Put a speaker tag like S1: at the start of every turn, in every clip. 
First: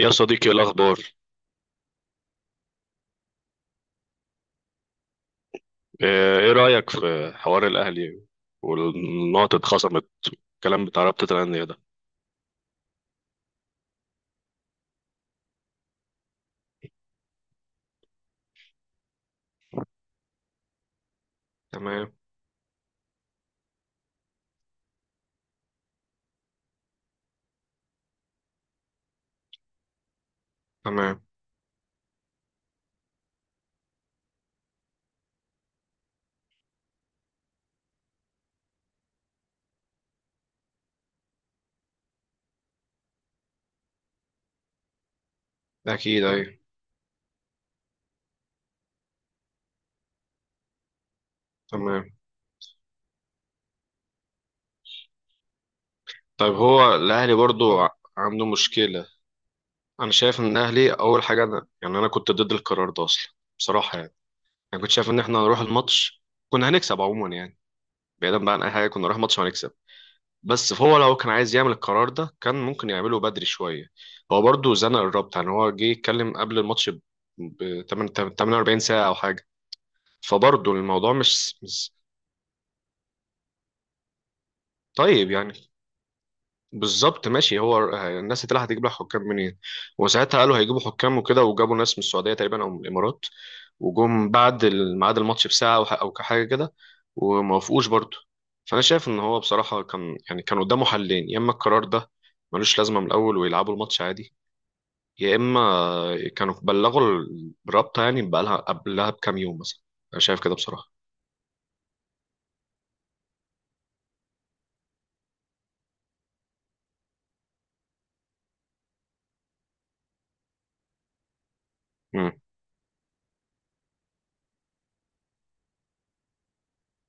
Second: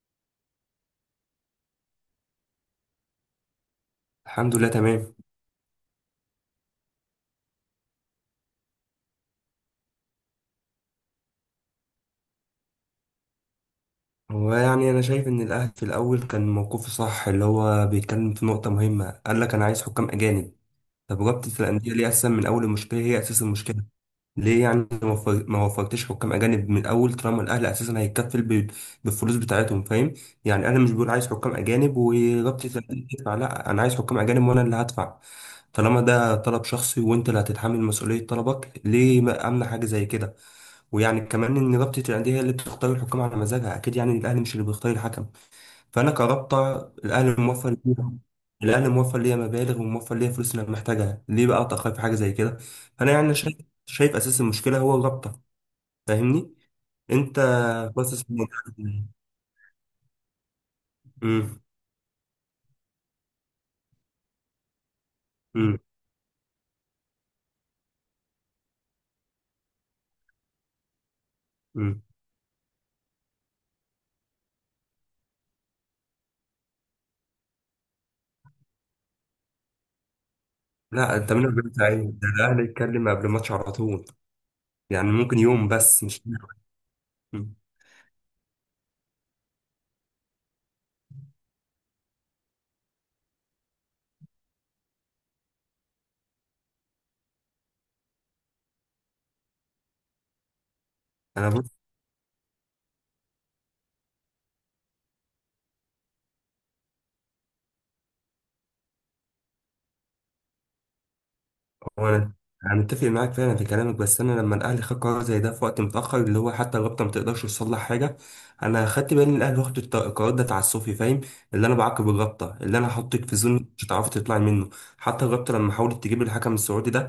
S1: يا صديقي إيه الأخبار؟
S2: الحمد لله، تمام.
S1: آه، إيه رأيك في حوار الأهلي والنقط اتخصمت، الكلام بتاع رابطة الأندية ده؟
S2: ويعني انا شايف ان الاهلي في الاول كان موقفه صح، اللي هو بيتكلم في نقطه مهمه. قال لك: انا عايز حكام اجانب. طب رابطه الانديه ليه
S1: تمام.
S2: اساسا من اول المشكله؟ هي اساس المشكله. ليه يعني ما وفرتش حكام اجانب من الاول، طالما الاهلي اساسا هيتكفل بالفلوس بتاعتهم؟ فاهم؟ يعني انا مش بقول
S1: تمام.
S2: عايز حكام اجانب ورابطه الانديه تدفع، لا، انا عايز حكام اجانب وانا اللي هدفع. طالما ده طلب شخصي وانت اللي هتتحمل مسؤوليه طلبك، ليه ما امنع حاجه زي كده؟ ويعني كمان ان رابطه الانديه هي اللي بتختار الحكام على مزاجها، اكيد يعني الاهلي مش اللي بيختار الحكم. فانا
S1: اكيد، ايوه.
S2: كرابطه، الاهلي موفر ليها، الاهلي موفر ليا مبالغ وموفر ليا فلوس اللي انا محتاجها، ليه بقى اتاخر في
S1: تمام.
S2: حاجه زي كده؟ فانا يعني شايف، شايف اساس المشكله هو الرابطه.
S1: طيب
S2: فاهمني؟
S1: هو الاهلي
S2: انت
S1: برضو
S2: باصص
S1: عنده
S2: من-
S1: مشكله؟ انا شايف ان الاهلي اول حاجه،
S2: امم
S1: انا كنت ضد القرار ده اصلا، بصراحه يعني. انا كنت شايف ان احنا هنروح
S2: امم
S1: الماتش، كنا هنكسب عموما يعني، بعيدا بقى عن اي حاجه كنا نروح ماتش وهنكسب. بس فهو لو كان عايز يعمل
S2: امم
S1: القرار ده كان ممكن يعمله بدري شوية. هو برضه زنق الرابطة، يعني هو جه يتكلم قبل الماتش 48 ساعة أو حاجة. فبرضه الموضوع
S2: لا انت من قبل، ده الاهلي يتكلم قبل الماتش على طول، يعني
S1: طيب
S2: ممكن يوم،
S1: يعني.
S2: بس مش
S1: بالظبط
S2: أمم.
S1: ماشي، هو الناس اللي هتجيب لها حكام منين؟ وساعتها قالوا هيجيبوا حكام وكده، وجابوا ناس من السعودية تقريبا أو من الإمارات. وجم بعد ميعاد الماتش بساعة أو أو حاجة كده، وموافقوش برضه. فأنا شايف إن هو بصراحة كان، يعني كان قدامه حلين: يا إما
S2: انا،
S1: القرار ده ملوش لازمة من الأول ويلعبوا الماتش عادي، يا اما كانوا بلغوا الرابطه يعني بقالها قبلها بكام يوم مثلا. انا شايف كده بصراحه.
S2: وانا انا متفق معاك فعلا في كلامك، بس انا لما الاهلي خد قرار زي ده في وقت متاخر، اللي هو حتى الرابطه ما تقدرش تصلح حاجه. انا خدت بالي ان الاهلي واخد القرار ده تعسفي، فاهم؟ اللي انا بعاقب
S1: امم.
S2: الرابطه، اللي انا هحطك في زون مش هتعرفي تطلعي منه. حتى الرابطه لما حاولت تجيب الحكم السعودي ده،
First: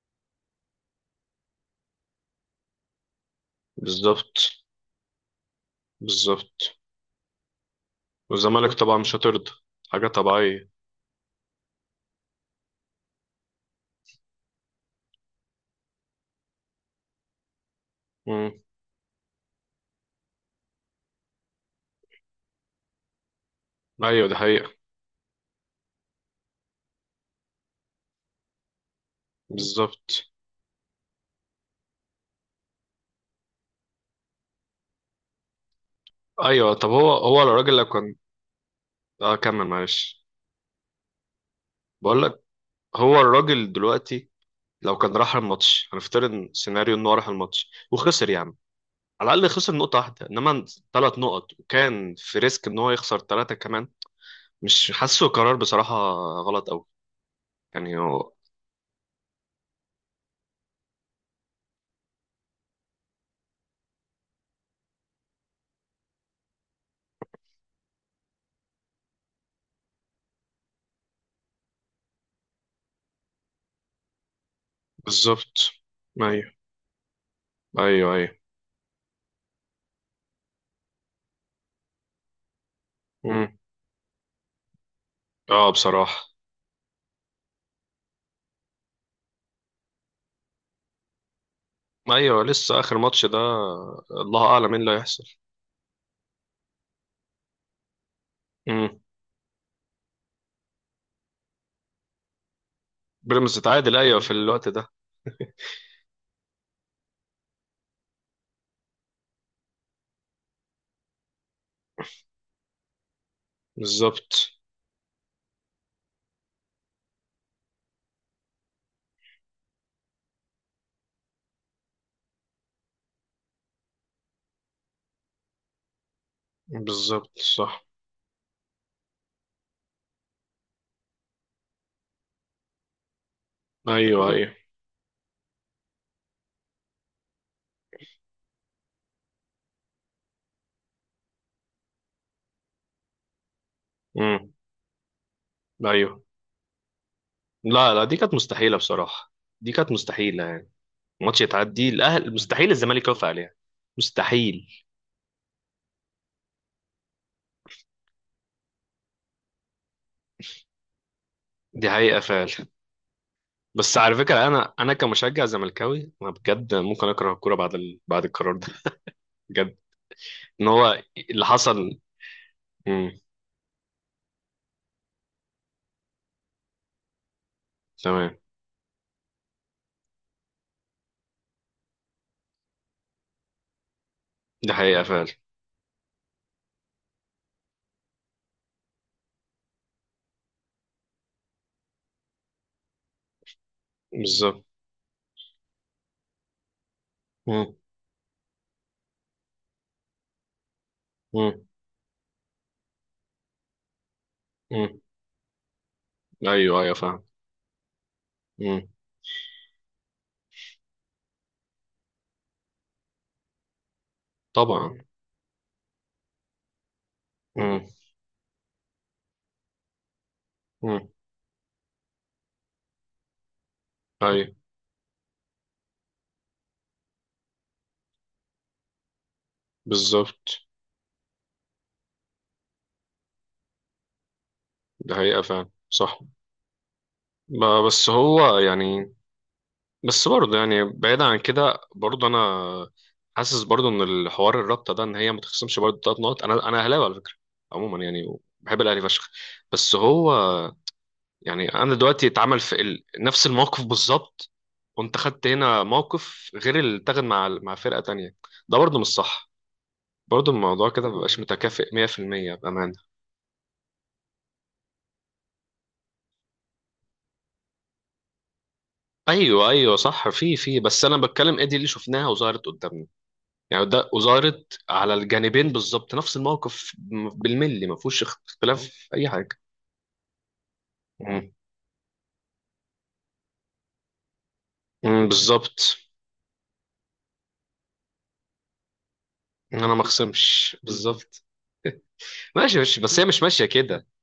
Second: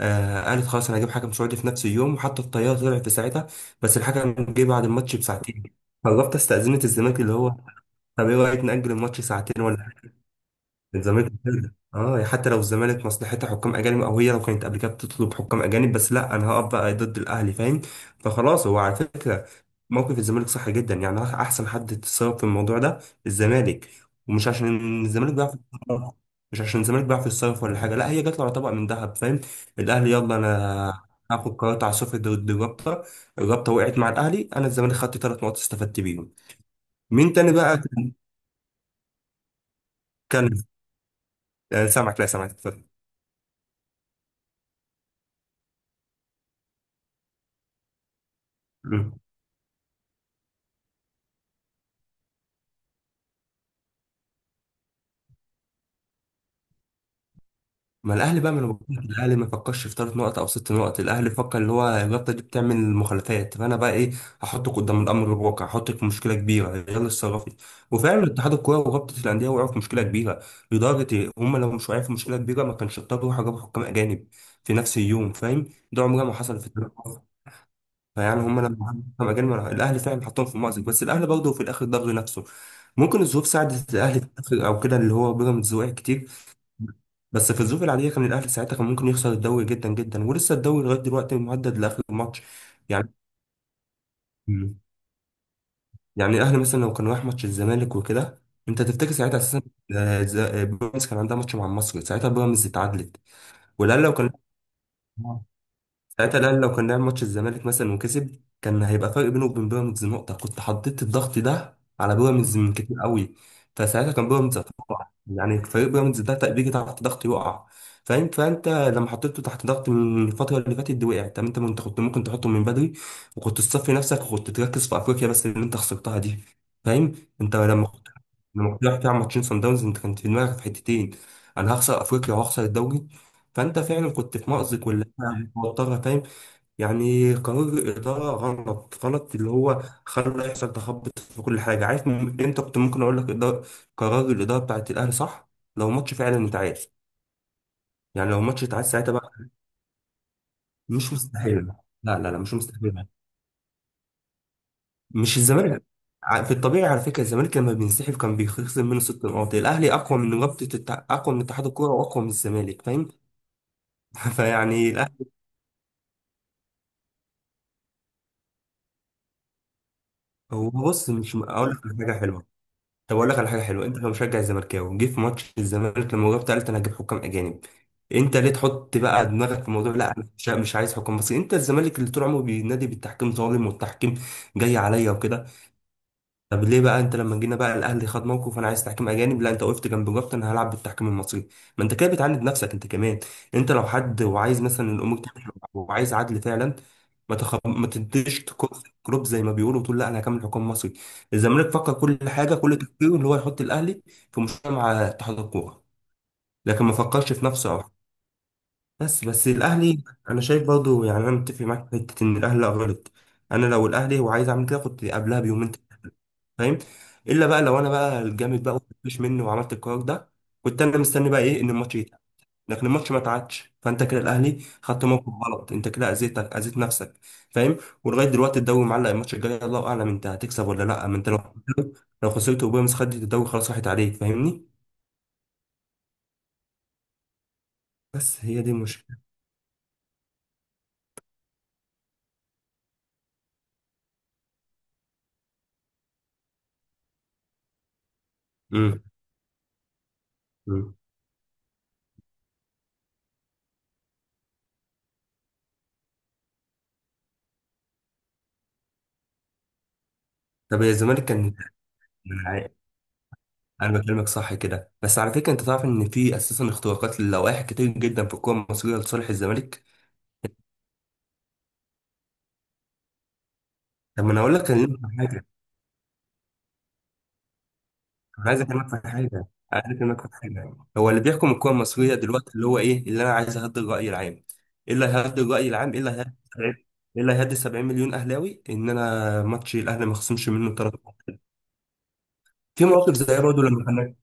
S2: آه، قالت خلاص انا هجيب حكم سعودي في نفس اليوم، وحتى الطياره طلعت في ساعتها، بس الحكم
S1: بالظبط.
S2: جه بعد الماتش بساعتين. فالرابطه
S1: بالظبط.
S2: استاذنت الزمالك، اللي هو طب ايه رايك
S1: والزمالك
S2: ناجل
S1: طبعا مش
S2: الماتش
S1: هترضى،
S2: ساعتين ولا؟
S1: حاجه طبيعيه.
S2: من زمان كده اه يعني، حتى لو الزمالك مصلحتها حكام اجانب، او هي لو كانت قبل كده بتطلب حكام اجانب، بس لا انا هقف بقى ضد الاهلي، فاهم؟
S1: امم.
S2: فخلاص هو على فكره، موقف الزمالك صح جدا، يعني احسن حد تصرف في الموضوع ده الزمالك.
S1: ايوه دي
S2: ومش
S1: حقيقه.
S2: عشان الزمالك بيعرف يتصرف، مش عشان الزمالك بيعرف يتصرف ولا حاجه، لا، هي جات له على طبق من ذهب، فاهم؟ الاهلي
S1: بالظبط.
S2: يلا انا هاخد قرارات عاصفة ضد الرابطة. الرابطة وقعت مع الأهلي، أنا الزمالك خدت ثلاث نقط استفدت بيهم.
S1: ايوه، طب هو
S2: مين
S1: هو
S2: تاني
S1: الراجل
S2: بقى
S1: لو
S2: كان
S1: كان. اه كمل معلش.
S2: كان. سامعك،
S1: بقول
S2: لا
S1: لك،
S2: سامعك، اتفضل.
S1: هو الراجل دلوقتي لو كان راح الماتش، هنفترض سيناريو انه راح الماتش وخسر يا عم، على الاقل خسر نقطه واحده، انما ثلاث نقط وكان في ريسك ان هو يخسر ثلاثه كمان. مش حاسه قرار بصراحه، غلط قوي يعني
S2: ما
S1: هو.
S2: الاهلي بقى من غلطات الاهلي، ما فكرش في ثلاث نقط او ست نقط، الاهلي فكر اللي هو الرابطه دي بتعمل مخالفات، فانا بقى ايه، هحطك قدام الامر الواقع، هحطك في مشكله كبيره، يلا اتصرفي. وفعلا اتحاد الكوره ورابطه الانديه وقعوا في مشكله كبيره لدرجه إيه؟ هم لو مش واقعين في مشكله كبيره ما كانش اضطروا يروحوا جابوا حكام اجانب في نفس اليوم، فاهم؟
S1: بالظبط.
S2: ده عمرها ما
S1: ايوه،
S2: حصل في التاريخ.
S1: ايوه، ايوه.
S2: فيعني هم لما حكموا حكام اجانب الاهلي فعلا حطهم في مأزق، بس الاهلي برضه في الاخر ضر نفسه. ممكن
S1: مم.
S2: الظروف
S1: امم.
S2: ساعدت الاهلي في الآخر او كده، اللي هو
S1: اه
S2: بيراميدز وقع
S1: بصراحه.
S2: كتير، بس في الظروف العادية كان الأهلي ساعتها كان ممكن يخسر الدوري جدا جدا، ولسه الدوري لغاية دلوقتي مهدد لآخر ماتش.
S1: ايوه لسه اخر
S2: يعني
S1: ماتش ده، الله اعلم
S2: مم.
S1: ايه اللي هيحصل.
S2: يعني الأهلي مثلا لو كان راح ماتش الزمالك وكده، أنت
S1: امم.
S2: تفتكر ساعتها أساسا بيراميدز كان عندها ماتش مع مصر، ساعتها بيراميدز اتعادلت.
S1: بيراميدز اتعادل،
S2: والأهلي لو
S1: ايوه في
S2: كان،
S1: الوقت ده.
S2: ساعتها الاهلي لو كان لعب ماتش الزمالك مثلا وكسب، كان هيبقى فرق بينه وبين بيراميدز نقطه، كنت حطيت الضغط ده على بيراميدز من كتير قوي. فساعتها كان
S1: بالظبط.
S2: بيراميدز هتقع، يعني فريق بيراميدز ده بيجي تحت ضغط يقع، فاهم؟ فانت لما حطيته تحت ضغط من الفتره اللي فاتت دي وقع. طب انت كنت، كنت ممكن تحطه من بدري وكنت تصفي نفسك وكنت تركز في افريقيا، بس اللي انت خسرتها دي، فاهم؟
S1: بالظبط
S2: انت
S1: صح.
S2: لما كنت، لما كنت رايح تلعب ماتشين صن داونز انت كنت في دماغك في حتتين: انا هخسر افريقيا وهخسر الدوري. فانت فعلا
S1: ايوه
S2: كنت في
S1: ايوه.
S2: مأزق ولا توترها، فاهم؟ يعني قرار الإدارة غلط غلط، اللي هو خلى يحصل تخبط في كل حاجة. عارف أنت كنت ممكن أقول لك إدارة، قرار
S1: امم.
S2: الإدارة بتاعت الأهلي صح لو ماتش
S1: ايوه.
S2: فعلا اتعاد.
S1: لا لا، دي
S2: يعني
S1: كانت
S2: لو ماتش
S1: مستحيله
S2: اتعاد ساعتها بقى،
S1: بصراحه. دي كانت مستحيله يعني.
S2: مش
S1: ماتش
S2: مستحيل.
S1: يتعدي
S2: لا لا
S1: الاهل
S2: لا مش
S1: مستحيل
S2: مستحيل.
S1: الزمالك يوافق عليها. مستحيل.
S2: مش الزمالك، في الطبيعي على فكرة الزمالك لما بينسحب كان بيخسر منه ست نقاط. الأهلي أقوى من أقوى من اتحاد
S1: دي
S2: الكورة
S1: حقيقه
S2: وأقوى من
S1: فعلا.
S2: الزمالك، فاهم؟
S1: بس على فكره انا
S2: فيعني
S1: انا
S2: الأهلي،
S1: كمشجع زملكاوي انا بجد ممكن اكره الكوره بعد بعد القرار ده، بجد. ان
S2: هو
S1: هو
S2: بص مش
S1: اللي
S2: أقول
S1: حصل.
S2: لك حاجة حلوة؟ طب
S1: مم.
S2: اقول لك على حاجه حلوه: انت كمشجع زملكاوي، جه في ماتش الزمالك لما جبت قلت انا هجيب حكام اجانب.
S1: تمام.
S2: انت ليه تحط بقى دماغك في الموضوع؟ لا انا مش عايز حكام مصري. انت الزمالك اللي طول عمره بينادي بالتحكيم ظالم والتحكيم
S1: دي
S2: جاي
S1: حقيقة
S2: عليا
S1: فعلا.
S2: وكده. طب ليه بقى انت لما جينا بقى الاهلي خد موقف انا عايز تحكيم اجانب، لا انت وقفت جنب، جبت انا هلعب بالتحكيم المصري؟ ما انت كده بتعاند نفسك انت كمان. انت لو حد وعايز
S1: بالظبط.
S2: مثلا الامور تمشي وعايز عدل فعلا،
S1: مم.
S2: ما تديش كروب زي ما بيقولوا، وتقول لا انا هكمل حكام مصري.
S1: مم.
S2: الزمالك فكر كل حاجه، كل تفكيره اللي هو يحط الاهلي في مشكله مع
S1: مم.
S2: اتحاد الكوره،
S1: ايوه
S2: لكن ما
S1: ايوه فاهم.
S2: فكرش في نفسه. او
S1: مم.
S2: بس الاهلي، انا شايف برضو يعني انا متفق معاك في حته ان الاهلي لا غلط. انا لو الاهلي وعايز اعمل كده
S1: طبعا.
S2: كنت قبلها بيومين، فاهم؟ الا بقى لو
S1: مم.
S2: انا بقى الجامد بقى، مفيش مني وعملت القرار ده، كنت انا
S1: مم.
S2: مستني بقى ايه، ان الماتش يتعاد. لكن الماتش ما اتعادش، فانت كده
S1: ايوه.
S2: الاهلي خدت موقف غلط، انت كده اذيتك، اذيت نفسك، فاهم؟ ولغايه دلوقتي الدوري معلق، الماتش الجاي الله اعلم انت
S1: بالظبط.
S2: هتكسب ولا لا، ما انت لو، لو خسرت وبيراميدز خدت الدوري، خلاص راحت عليك، فاهمني؟
S1: دي حقيقة فعلا صح. بس
S2: بس
S1: هو
S2: هي دي
S1: يعني.
S2: المشكله.
S1: بس برضه يعني بعيد عن كده برضه انا حاسس برضه ان الحوار الرابطه ده ان هي ما تخصمش برضه ثلاث نقط. انا اهلاوي على فكره، عموما يعني بحب الاهلي
S2: امم
S1: فشخ. بس هو.
S2: أمم.
S1: يعني انا دلوقتي اتعمل في نفس الموقف بالظبط، وانت خدت هنا موقف غير اللي اتاخد مع فرقه تانية. ده برضه مش صح، برضه
S2: طب
S1: الموضوع
S2: يا
S1: كده
S2: الزمالك
S1: مبقاش
S2: كان،
S1: متكافئ
S2: انا
S1: 100%
S2: عا-
S1: بامانه.
S2: أنا بكلمك صح كده، بس على فكره انت تعرف ان في اساسا اختراقات للوائح كتير جدا في الكوره المصريه لصالح
S1: ايوه
S2: الزمالك.
S1: ايوه صح، في بس انا بتكلم ايه دي اللي شفناها وظهرت قدامنا، يعني ده
S2: طب ما انا اقول لك،
S1: وظهرت
S2: أنا
S1: على
S2: ليه
S1: الجانبين بالظبط نفس الموقف بالملي، ما فيهوش
S2: انا عايز
S1: اختلاف
S2: اكلمك في
S1: في اي
S2: حاجه،
S1: حاجه.
S2: عايز اكلمك في حاجه: هو اللي
S1: مم.
S2: بيحكم الكوره المصريه دلوقتي اللي هو ايه اللي انا عايز اهدي الراي العام؟ ايه اللي
S1: مم،
S2: هيهدي الراي العام؟
S1: بالظبط.
S2: ايه اللي ايه اللي هيهدي 70 مليون اهلاوي؟ ان انا ماتش
S1: انا ما
S2: الاهلي ما خصمش منه
S1: اخصمش
S2: ثلاث نقط.
S1: بالظبط. ماشي
S2: في
S1: ماشي،
S2: مواقف
S1: بس هي
S2: زي
S1: مش
S2: برضه
S1: ماشيه
S2: لما
S1: كده.
S2: كان،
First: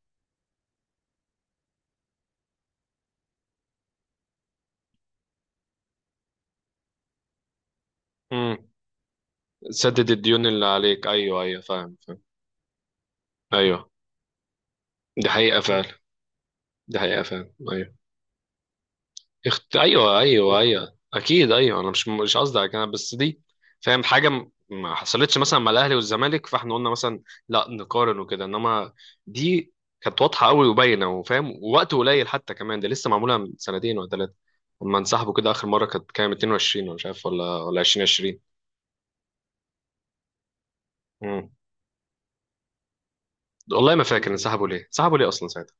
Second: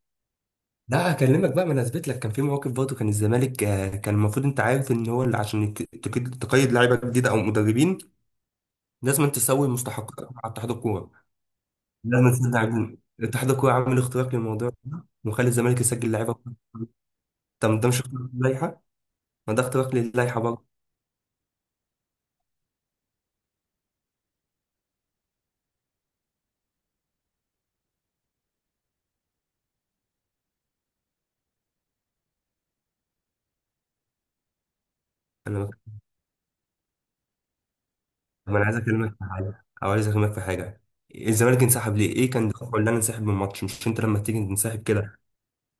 S2: لا هكلمك بقى ما انا اثبت لك، كان في مواقف برضه كان الزمالك، آه، كان المفروض انت عارف ان هو اللي عشان تقيد لعيبه جديده او مدربين،
S1: مم.
S2: لازم أن تسوي
S1: سدد
S2: مستحقات مع
S1: الديون اللي
S2: اتحاد
S1: عليك،
S2: الكوره.
S1: ايوه ايوه فاهم.
S2: لازم تسد عجين. اتحاد الكوره
S1: ايوه
S2: عامل اختراق للموضوع ده،
S1: دي
S2: وخلي
S1: حقيقة
S2: الزمالك
S1: فعلا.
S2: يسجل لعيبه.
S1: دي حقيقة فعلا
S2: طب ده
S1: ايوه.
S2: مش اختراق للائحة؟ ما ده اختراق
S1: ايوه
S2: للائحة
S1: ايوه
S2: برضه.
S1: ايوه اكيد ايوه، انا مش قصدي على كده بس دي. فاهم حاجة ما حصلتش مثلا مع الاهلي والزمالك، فاحنا قلنا مثلا لا نقارن وكده، انما دي كانت واضحة قوي وباينة وفاهم، ووقت قليل حتى كمان، ده لسه معمولة من سنتين ولا ثلاثة. لما انسحبوا كده اخر
S2: انا
S1: مرة كانت كام؟ 22 ولا مش عارف ولا 2020؟
S2: طب انا عايز اكلمك في حاجة، او عايز اكلمك في حاجة:
S1: امم.
S2: الزمالك انسحب ليه؟ ايه كان دفعه اللي انا انسحب من الماتش؟ مش
S1: والله
S2: انت
S1: ما
S2: لما
S1: فاكر
S2: تيجي
S1: انسحبوا
S2: تنسحب
S1: ليه، انسحبوا
S2: كده،
S1: ليه اصلا ساعتها.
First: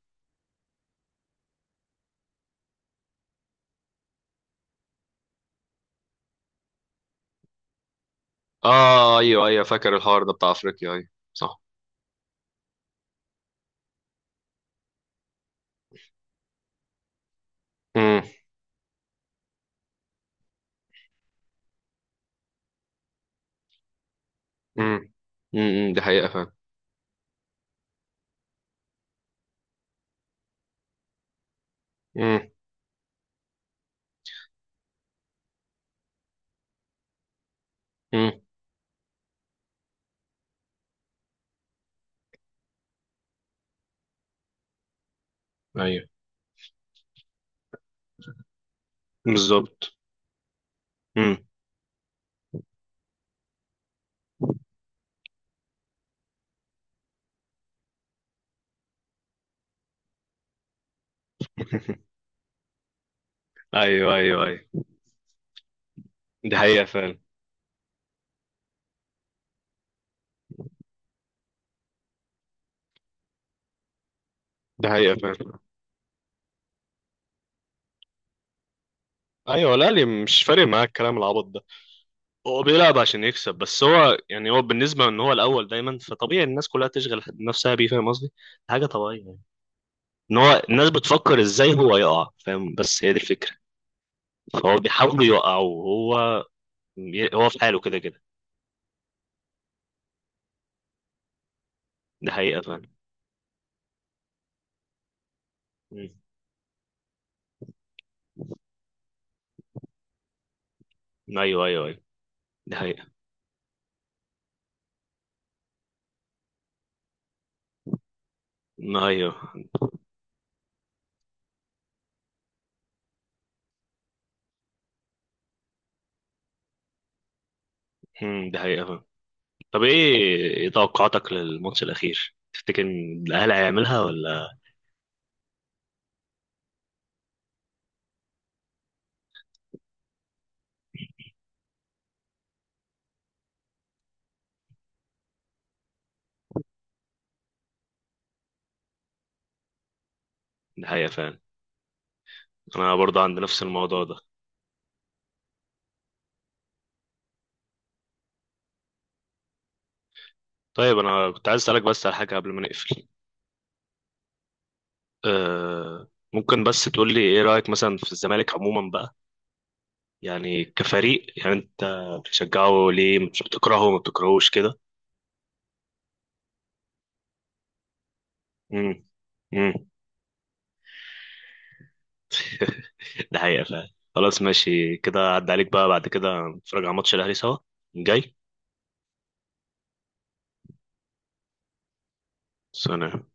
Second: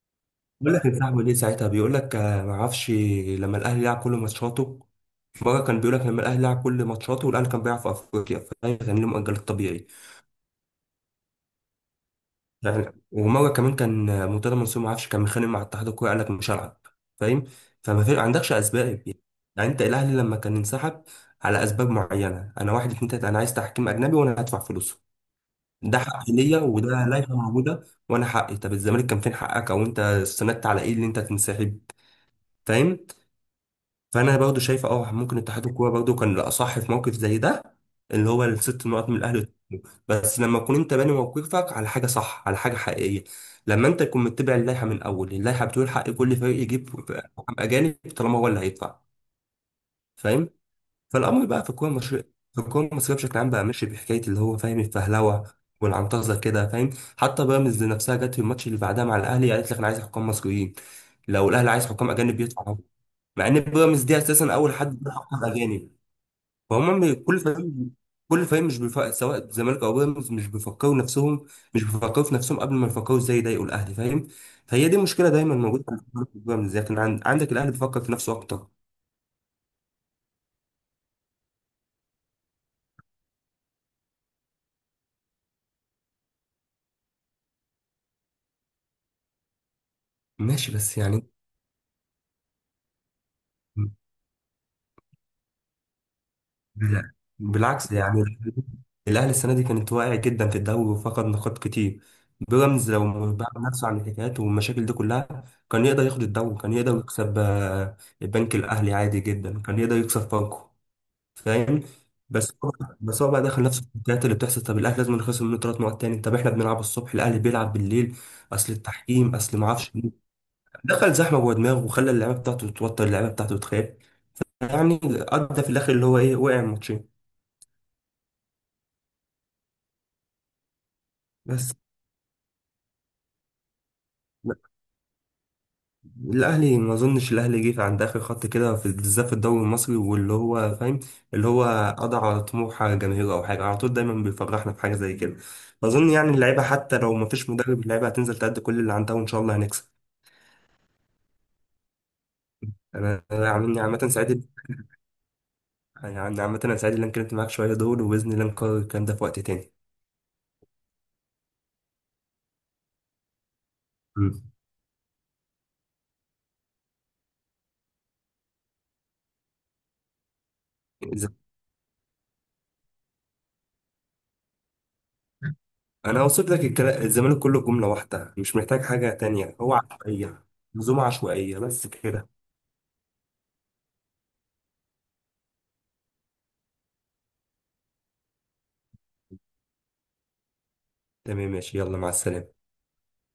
S2: بيقول لك انسحبوا ليه ساعتها، بيقول لك آه، ما اعرفش. لما الاهلي لعب كل ماتشاته، في مرة كان بيقول لك لما الاهلي لعب كل ماتشاته والاهلي كان بيلعب في افريقيا، فده كان ليه
S1: اه
S2: مؤجل
S1: ايوه ايوه،
S2: الطبيعي
S1: فاكر الحوار ده بتاع افريقيا، ايوه صح.
S2: يعني. ومره كمان كان مرتضى منصور ما اعرفش كان متخانق مع اتحاد الكوره قال لك مش هلعب، فاهم؟ ما عندكش اسباب يعني. يعني انت الاهلي لما كان انسحب على اسباب معينه: انا واحد اتنين تلاته انا عايز تحكيم اجنبي وانا هدفع فلوسه،
S1: امم.
S2: ده
S1: دي حقيقة
S2: حقي
S1: فعلا.
S2: ليا وده لائحه موجوده وانا حقي. طب الزمالك كان فين حقك، او انت استندت على ايه اللي انت تنسحب؟
S1: امم.
S2: فاهم؟ فانا برضه شايف اه ممكن اتحاد الكوره برضه كان الاصح في موقف زي ده، اللي
S1: امم.
S2: هو الست نقط من الاهلي والزمالك. بس لما تكون انت باني موقفك على حاجه صح، على حاجه حقيقيه، لما انت تكون متبع اللائحه من الاول. اللائحه بتقول
S1: ايوه.
S2: حق كل فريق يجيب حكام اجانب طالما هو اللي هيدفع،
S1: بالظبط.
S2: فاهم؟
S1: امم.
S2: فالامر بقى في الكوره المصريه، في الكوره المصريه بشكل عام بقى ماشي بحكايه اللي هو فاهم الفهلوه والعنطزه كده، فاهم؟ حتى بيراميدز نفسها جت في الماتش اللي بعدها مع الاهلي قالت لك انا عايز حكام مصريين، لو الاهلي عايز حكام اجانب يدفع، مع ان بيراميدز
S1: ايوه
S2: دي
S1: ايوه
S2: اساسا
S1: ايوه.
S2: اول حد بيحقق اجانب.
S1: دي حقيقة
S2: فهم
S1: فعلا.
S2: كل فريق، كل فريق مش سواء الزمالك او بيراميدز مش بيفكروا نفسهم، مش بيفكروا في نفسهم قبل ما يفكروا ازاي يضايقوا الاهلي، فاهم؟ فهي
S1: دي
S2: دي
S1: حقيقة
S2: مشكله دايما
S1: فعلا
S2: موجوده في بيراميدز. لكن عندك الاهلي بيفكر في نفسه اكتر.
S1: ايوه. لا لي مش فارق معاه الكلام العبط ده، هو بيلعب عشان يكسب بس. هو يعني هو بالنسبة ان هو الاول دايما، فطبيعي الناس كلها تشغل نفسها بيه، فاهم قصدي؟ حاجة طبيعية يعني، ان هو
S2: ماشي
S1: الناس
S2: بس يعني
S1: بتفكر ازاي هو يقع، فاهم؟ بس هي دي الفكرة. فهو بيحاول يقع وهو،
S2: لا
S1: هو في حاله
S2: بالعكس
S1: كده كده.
S2: يعني. الأهلي السنة دي كانت واقعة جدا في الدوري وفقد نقاط كتير.
S1: دي حقيقة فعلا.
S2: بيراميدز لو بعد نفسه عن الحكايات والمشاكل دي كلها كان يقدر
S1: مم.
S2: ياخد الدوري، كان يقدر يكسب آه، البنك الأهلي عادي جدا، كان يقدر يكسب فاركو،
S1: ايوه
S2: فاهم؟
S1: ايوه ايوه.
S2: بس هو،
S1: دي حقيقة.
S2: بس هو بقى دخل نفسه في الحكايات اللي بتحصل. طب الأهلي لازم نخسر منه ثلاث نقط تاني؟ طب احنا بنلعب الصبح، الأهلي بيلعب بالليل، أصل
S1: ايوه.
S2: التحكيم، أصل ما اعرفش مين. دخل زحمة جوه دماغه وخلى اللعيبة بتاعته تتوتر، اللعيبة بتاعته تخاف، يعني أدى في الآخر اللي هو إيه، وقع الماتشين.
S1: مم. دي حقيقة فعلا. طب ايه، إيه توقعاتك
S2: بس
S1: للماتش الاخير؟ تفتكر ان الاهلي هيعملها ولا؟
S2: الاهلي ما اظنش الاهلي جه عند اخر خط كده بالذات في الدوري المصري، واللي هو فاهم، اللي هو قضى على طموح جماهيره او حاجه، على طول دايما بيفرحنا بحاجه زي كده. فاظن يعني اللعيبه حتى لو ما فيش مدرب اللعيبه هتنزل تأدي كل اللي عندها، وان شاء الله هنكسب.
S1: نهاية فعلا. انا برضه
S2: انا،
S1: عندي نفس الموضوع
S2: عامه
S1: ده.
S2: سعيد، يعني عامه انا سعيد ان انا اتكلمت معاك شويه دول، وباذن الله نكرر الكلام ده في وقت تاني.
S1: طيب انا كنت عايز اسالك بس على حاجه قبل ما نقفل.
S2: مم.
S1: أه، ممكن بس تقول لي ايه رايك مثلا في الزمالك عموما بقى؟ يعني كفريق،
S2: إذا-
S1: يعني انت بتشجعه ليه؟ مش بتكرهه؟ ما بتكرهوش كده؟
S2: انا وصلت لك الزمالك كله جمله واحده مش محتاج
S1: امم.
S2: حاجه تانية: هو
S1: امم.
S2: عشوائيه، منظومه عشوائيه، بس كده.
S1: ده حقيقه فعلا. خلاص ماشي كده، عدى عليك بقى، بعد كده نتفرج على ماتش الاهلي سوا جاي.
S2: تمام ماشي، يلا مع السلامه.
S1: سلام.